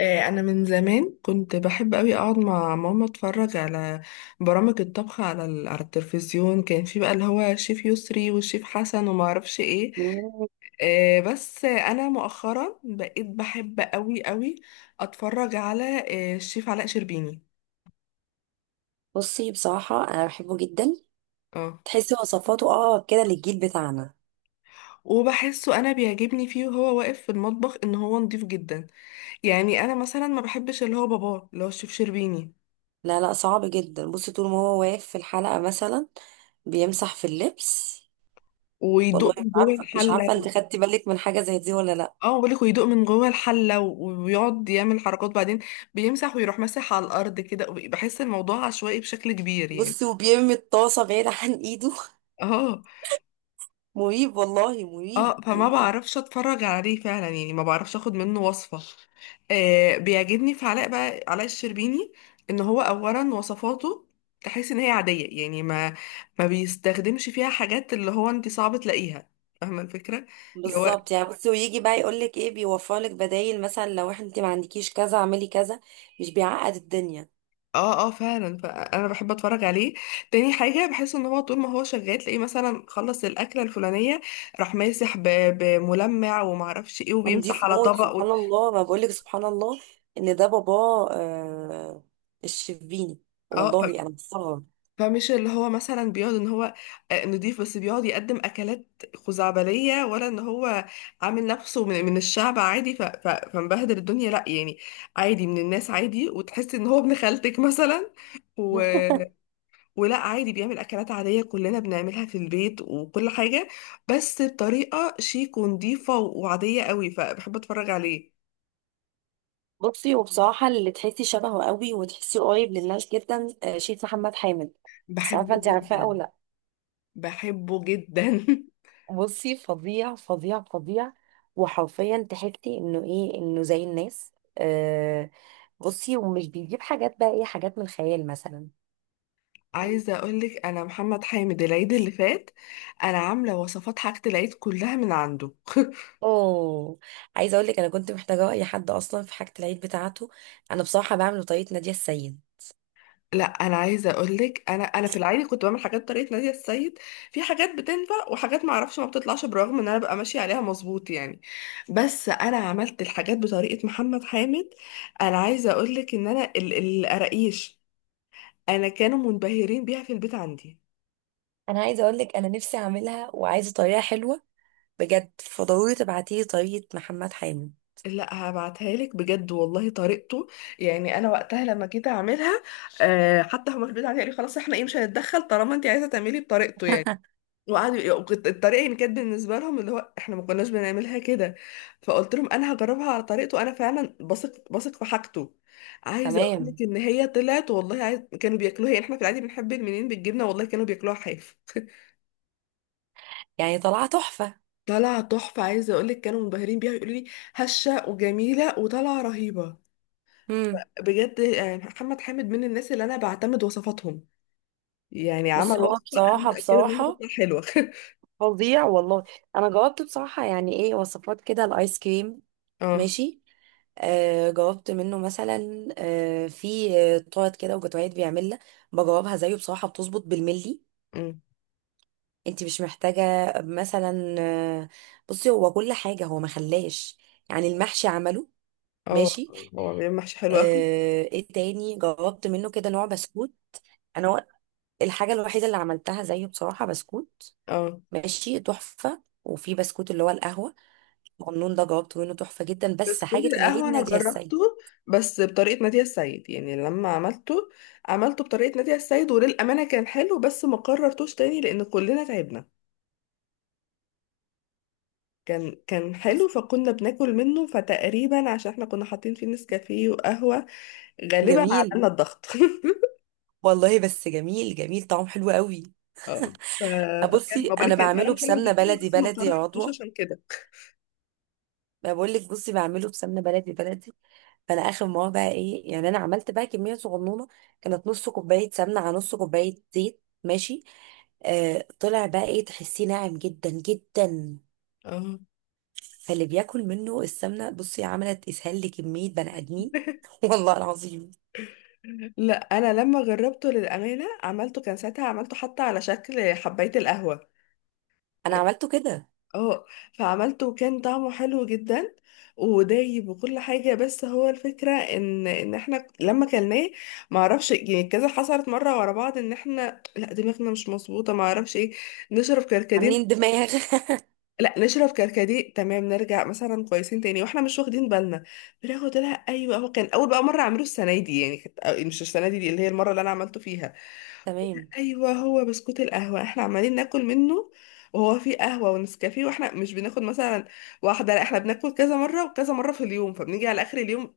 انا من زمان كنت بحب قوي اقعد مع ماما اتفرج على برامج الطبخ على على التلفزيون. كان في بقى اللي هو شيف يسري والشيف حسن وما اعرفش ايه. مم. بس انا مؤخرا بقيت بحب قوي قوي اتفرج على الشيف علاء شربيني. بصي، بصراحة أنا بحبه جدا. اه، تحسي وصفاته أقرب كده للجيل بتاعنا. وبحسه انا بيعجبني فيه وهو واقف في المطبخ ان هو نضيف جدا. يعني انا مثلا ما بحبش اللي هو باباه اللي هو الشيف شربيني لا، لا، صعب جدا. بصي، طول ما هو واقف في الحلقة مثلا بيمسح في اللبس. ويدوق والله مش من جوه عارفة مش عارفة الحله. أنت خدتي بالك من حاجة زي دي ولا لأ؟ اه بالك ويدوق من جوه الحلة ويقعد يعمل حركات بعدين. بيمسح ويروح ماسح على الأرض كده، بحس الموضوع عشوائي بشكل كبير يعني. بصي، وبيرمي الطاسة بعيد عن إيده. اه مريب، والله مريب اه، فما مريب. بعرفش اتفرج عليه فعلا يعني ما بعرفش اخد منه وصفة. آه بيعجبني في علاء بقى علاء الشربيني. ان هو اولا وصفاته، تحس ان هي عادية، يعني ما بيستخدمش فيها حاجات اللي هو انت صعب تلاقيها. فاهمة الفكرة؟ اللي هو بالظبط. يعني بصي، ويجي بقى يقول لك إيه، بيوفر لك بدايل، مثلا لو إحنا أنت ما عندكيش كذا اعملي كذا. مش بيعقد الدنيا. اه اه فعلا، فانا بحب اتفرج عليه. تاني حاجه بحس ان هو طول ما هو شغال تلاقيه مثلا خلص الاكله الفلانيه راح ماسح بملمع ومعرفش ايه، وبيمسح نضيف على موت، طبق. سبحان الله. ما بقولك سبحان الله ان ده باباه، الشربيني. اه والله انا بستغرب. فمش اللي هو مثلا بيقعد ان هو نضيف، بس بيقعد يقدم اكلات خزعبليه، ولا ان هو عامل نفسه من الشعب عادي فمبهدل الدنيا. لا يعني عادي من الناس عادي، وتحس ان هو ابن خالتك مثلا. ولا عادي بيعمل اكلات عاديه كلنا بنعملها في البيت وكل حاجه، بس بطريقه شيك ونضيفه وعاديه قوي، فبحب اتفرج عليه. بصي، وبصراحه اللي تحسي شبهه قوي وتحسي قريب للناس جدا، شيخ محمد حامد. مش عارفه، بحبه انت عارفاه او جدا. لا؟ بحبه جدا. بصي، فظيع فظيع فظيع. وحرفيا تحسي انه، ايه، انه زي الناس. آه. بصي، ومش بيجيب حاجات، بقى ايه، حاجات من الخيال مثلا. عايزه اقولك انا محمد حامد العيد اللي فات انا عامله وصفات حاجه العيد كلها من عنده. اوه. عايزه اقول لك، انا كنت محتاجه اي حد اصلا في حاجه العيد بتاعته. انا بصراحه بعمل بطريقه ناديه السيد. لا، انا عايزه اقول لك انا في العادي كنت بعمل حاجات بطريقه ناديه السيد. في حاجات بتنفع وحاجات ما اعرفش ما بتطلعش برغم ان انا ببقى ماشيه عليها مظبوط يعني. بس انا عملت الحاجات بطريقه محمد حامد. انا عايزه اقول لك ان انا القراقيش، انا كانوا منبهرين بيها في البيت عندي. انا عايزه اقول لك، انا نفسي اعملها وعايزه طريقه حلوه بجد، فضروري تبعتي لي طريقه محمد حامد. لا هبعتها لك بجد، والله طريقته، يعني انا وقتها لما جيت اعملها، حتى هما في البيت عندي قالوا خلاص احنا ايه مش هنتدخل طالما انت عايزه تعملي بطريقته يعني. وقعدوا، الطريقه يعني كانت بالنسبه لهم اللي هو احنا ما كناش بنعملها كده. فقلت لهم انا هجربها على طريقته، انا فعلا بثق في حاجته. عايزه اقول تمام. لك ان هي طلعت، والله كانوا بياكلوها، يعني احنا في العادي بنحب المنين بالجبنه، والله كانوا بياكلوها حاف. يعني طلعت تحفه. طالعه تحفه، عايزه اقول لك كانوا منبهرين بيها يقولوا لي هشه وجميله وطالعه رهيبه. امم. بجد يعني محمد حامد من الناس اللي انا بعتمد وصفاتهم، يعني عمل بصي، هو وصفه انا بصراحه متاكده ان هي بصراحه، هتطلع حلوه. فظيع والله. انا جاوبت بصراحه، يعني ايه، وصفات كده الايس كريم، اه. ماشي. جاوبت منه مثلا، في تورت كده وجاتوهات بيعملها. بجاوبها زيه بصراحه، بتظبط بالملي. أمم. انت مش محتاجه مثلا بصي هو كل حاجه هو ما خلاش. يعني المحشي عمله. اه ماشي. هو بيعمل محشي حلو أوي. ايه تاني جاوبت منه كده، نوع بسكوت. انا و- الحاجه الوحيده اللي عملتها زيه بصراحه بسكوت، اه ماشي تحفه. وفي بسكوت اللي هو القهوه، النون ده جاوبته منه تحفة جدا، بس بسكوت حاجة العيد القهوة أنا نادية السيد. جربته بس بطريقة نادية السيد. يعني لما عملته عملته بطريقة نادية السيد، وللأمانة كان حلو بس ما قررتوش تاني لأن كلنا تعبنا. كان حلو بص. فكنا بناكل منه، فتقريبا عشان احنا كنا حاطين فيه نسكافيه وقهوة غالبا جميل، عملنا الضغط. والله بس جميل جميل طعم حلو قوي. اه فكان بصي، ما بقولك انا كان فعلا بعمله حلو بسمنة جدا، بلدي بس ما بلدي يا قررتوش عضوة. عشان كده. ما بقول لك، بصي بعمله بسمنة بلدي بلدي. فانا اخر مرة، بقى ايه، يعني انا عملت بقى كمية صغنونة. كانت نص كوباية سمنة على نص كوباية زيت، ماشي. طلع، بقى ايه، تحسيه ناعم جدا جدا. اه. فاللي بياكل منه السمنة، بصي، عملت اسهال لكمية بني ادمين. والله العظيم. لا انا لما جربته للامانه عملته، كان ساعتها عملته حتى على شكل حبايه القهوه. انا عملته كده. اه فعملته وكان طعمه حلو جدا ودايب وكل حاجة. بس هو الفكرة ان احنا لما كلناه معرفش يعني كذا حصلت مرة ورا بعض، ان احنا لا دماغنا مش مظبوطة، معرفش ايه، نشرب عاملين كركديه. دماغ. لا نشرب كركديه تمام نرجع مثلا كويسين تاني، واحنا مش واخدين بالنا بناخد لها. ايوه هو كان اول بقى مرة اعمله السنة دي، يعني كانت مش السنة دي, دي اللي هي المرة اللي انا عملته فيها. تمام. ايوه هو بسكوت القهوه احنا عمالين ناكل منه، وهو فيه قهوه ونسكافيه، واحنا مش بناخد مثلا واحده، لا احنا بناكل كذا مره وكذا مره في اليوم، فبنيجي على اخر اليوم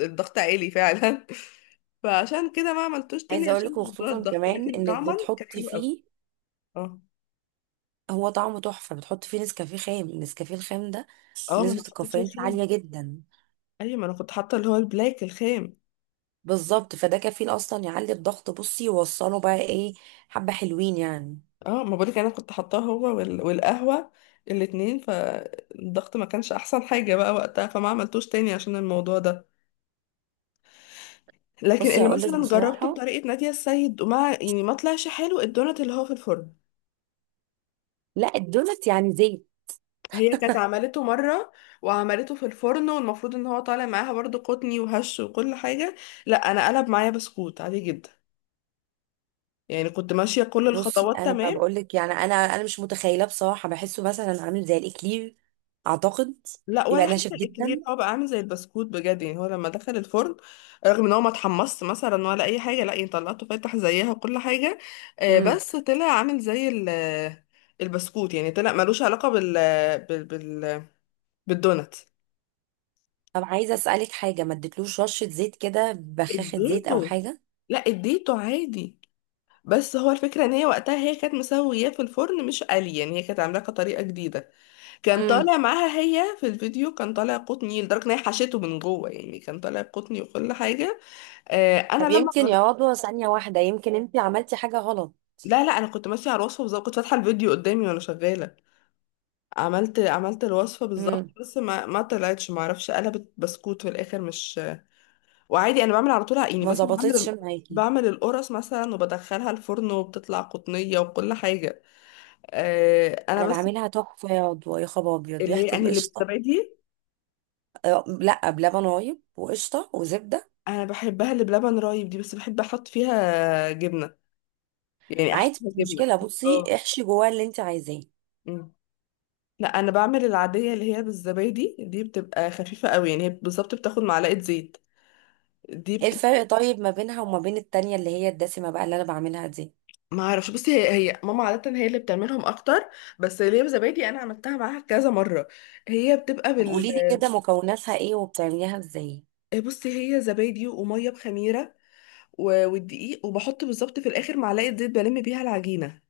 الضغط عالي فعلا. فعشان كده ما عملتوش تاني عايزه اقول عشان لكم، موضوع خصوصا الضغط، كمان لكن انك طعما كان بتحطي حلو قوي. فيه، اه. هو طعمه تحفه. بتحطي فيه نسكافيه خام، النسكافيه الخام ده اه ما انا نسبه حطيت فيه الكافيين فيه خام. عاليه جدا. ايوه ما انا كنت حاطه اللي هو البلاك الخام. بالظبط، فده كفيل اصلا يعلي الضغط، بصي يوصله بقى ايه، حبه حلوين يعني. اه ما بقولك انا كنت حاطاه هو والقهوه الاتنين، فالضغط ما كانش احسن حاجه بقى وقتها، فما عملتوش تاني عشان الموضوع ده. لكن بصي، اللي هقول لك مثلا جربته بصراحه، بطريقة نادية السيد وما يعني ما طلعش حلو الدونات اللي هو في الفرن. لا الدونت يعني زيت. هي كانت عملته مرة وعملته في الفرن، والمفروض ان هو طالع معاها برضو قطني وهش وكل حاجة. لا انا قلب معايا بسكوت عادي جدا. يعني كنت ماشية كل بصي، الخطوات انا ما تمام. بقول لك، يعني انا مش متخيله بصراحه، بحسه مثلا عامل زي الاكلير، اعتقد. لا، يبقى ولا حتى ناشف جدا. الاكلير، هو بقى عامل زي البسكوت بجد يعني. هو لما دخل الفرن رغم ان هو ما اتحمص مثلا ولا اي حاجة، لا يعني طلعته فاتح زيها وكل حاجة، امم. بس طلع عامل زي البسكوت. يعني طلع ملوش علاقة بال بال بالدونات. طب عايزه اسالك حاجه، ما اديتلوش رشه زيت كده، بخاخه زيت او اديته. حاجه؟ لا اديته عادي. بس هو الفكرة ان هي وقتها هي كانت مسوياه في الفرن مش قلي، يعني هي كانت عاملاه كطريقة جديدة. كان امم. طالع معاها هي في الفيديو كان طالع قطني لدرجة ان هي حشته من جوه، يعني كان طالع قطني وكل حاجة. آه انا طب لما يمكن جربت. يا رضوى، ثانيه واحده، يمكن انت عملتي حاجه غلط. لا انا كنت ماشية على الوصفة بالظبط، كنت فاتحة الفيديو قدامي وانا شغالة. عملت الوصفة بالظبط، امم. بس ما طلعتش ما اعرفش، قلبت بسكوت في الاخر مش. وعادي انا بعمل على طول يعني ما مثلا ظبطتش بعمل، معاكي. بعمل القرص مثلا وبدخلها الفرن وبتطلع قطنية وكل حاجة. آه انا انا بس. بعملها تحفه يا رضوى، يا خبر ابيض، اللي ريحه هي يعني اللي القشطه. بتزبادي. آه، لا، بلبن رايب وقشطه وزبده. انا بحبها اللي بلبن رايب دي، بس بحب احط فيها جبنة، يعني احشيها عادي، مش جبنة. مشكله، بصي اه. احشي جواها اللي انت عايزاه. أمم. لا انا بعمل العادية اللي هي بالزبادي دي بتبقى خفيفة قوي، يعني هي بالظبط بتاخد معلقة زيت. دي ايه بت... الفرق طيب ما بينها وما بين التانية اللي هي الدسمه بقى اللي انا بعملها دي؟ ما اعرفش، بس هي ماما عادة هي اللي بتعملهم اكتر، بس اللي هي بزبادي انا عملتها معاها كذا مرة. هي بتبقى طب بال. قولي لي كده، مكوناتها ايه وبتعمليها ازاي؟ بصي هي زبادي وميه بخميره والدقيق، وبحط بالظبط في الاخر معلقه زيت بلم بيها العجينه.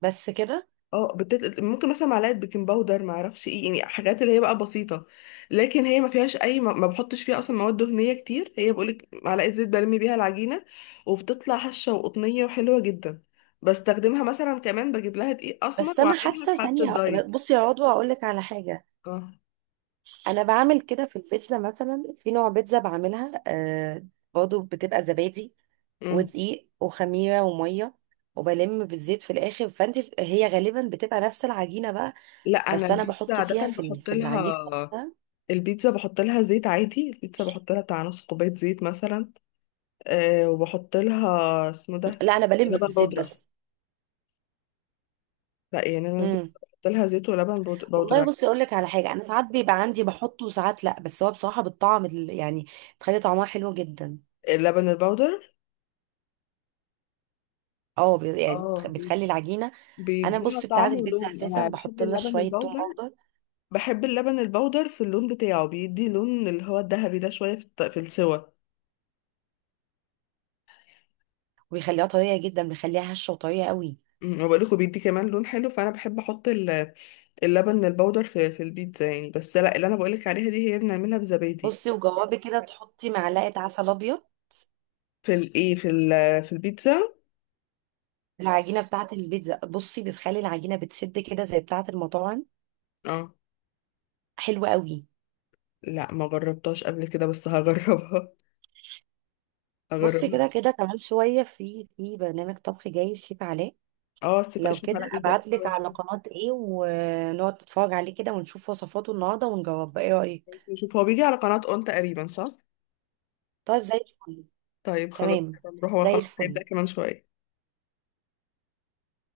بس كده؟ اه ممكن مثلا معلقه بيكنج باودر ما اعرفش ايه، يعني حاجات اللي هي بقى بسيطه. لكن هي ما فيهاش اي ما بحطش فيها اصلا مواد دهنيه كتير. هي بقولك معلقه زيت بلم بيها العجينه وبتطلع هشه وقطنيه وحلوه جدا. بستخدمها مثلا كمان بجيب لها دقيق اسمر بس انا واعملها في حاسه حاله ثانيه، الدايت. بصي يا عضوى اقول لك على حاجه. اه. انا بعمل كده في البيتزا، مثلا في نوع بيتزا بعملها، برضه بتبقى زبادي امم. ودقيق وخميره وميه، وبلم بالزيت في الاخر. فانت هي غالبا بتبقى نفس العجينه بقى، لا انا بس انا البيتزا بحط عاده فيها بحط في العجينه لها، نفسها. البيتزا بحط لها زيت عادي، البيتزا بحط لها بتاع نص كوباية زيت مثلا. أه وبحط لها اسمه ده لا، انا بلم لبن بالزيت بودرة. بس. لا يعني انا البيتزا امم. بحط لها زيت ولبن والله بودرة. بصي اقول لك على حاجه، انا ساعات بيبقى عندي بحطه وساعات لا، بس هو بصراحه بالطعم يعني بتخلي طعمها حلو جدا. اللبن البودر. اه، يعني اه بي- بتخلي العجينه. انا بيديها بص، بتاعه طعم البيتزا ولون. اساسا انا بحب بحط لها اللبن شويه توم البودر. اخضر، بحب اللبن البودر في اللون بتاعه، بيدي لون اللي هو الذهبي ده شوية في السوا. وبيخليها طريه جدا، بيخليها هشه وطريه قوي. أمم، وبقول لكم بيدي كمان لون حلو، فانا بحب احط اللبن البودر في البيتزا يعني. بس لا اللي انا بقولك عليها دي هي بنعملها بزبادي. بصي، وجوابي كده تحطي معلقه عسل ابيض في الايه في ال في البيتزا. في العجينه بتاعه البيتزا، بصي بتخلي العجينه بتشد كده زي بتاعه المطاعم، اه حلوه قوي. لا ما جربتهاش قبل كده بس هجربها. بصي، هجربها. كده كده كمان شويه في برنامج طبخ جاي الشيف علاء. اه، سيب لو اشوف كده على يبدأ. ابعت لك على قناه ايه، ونقعد نتفرج عليه كده ونشوف وصفاته النهارده، ونجاوب، ايه رايك؟ نشوف هو بيجي على قناة اون تقريبا صح. طيب، زي الفل. طيب خلاص تمام، نروح هو زي خلاص الفل. هيبدأ كمان شوية.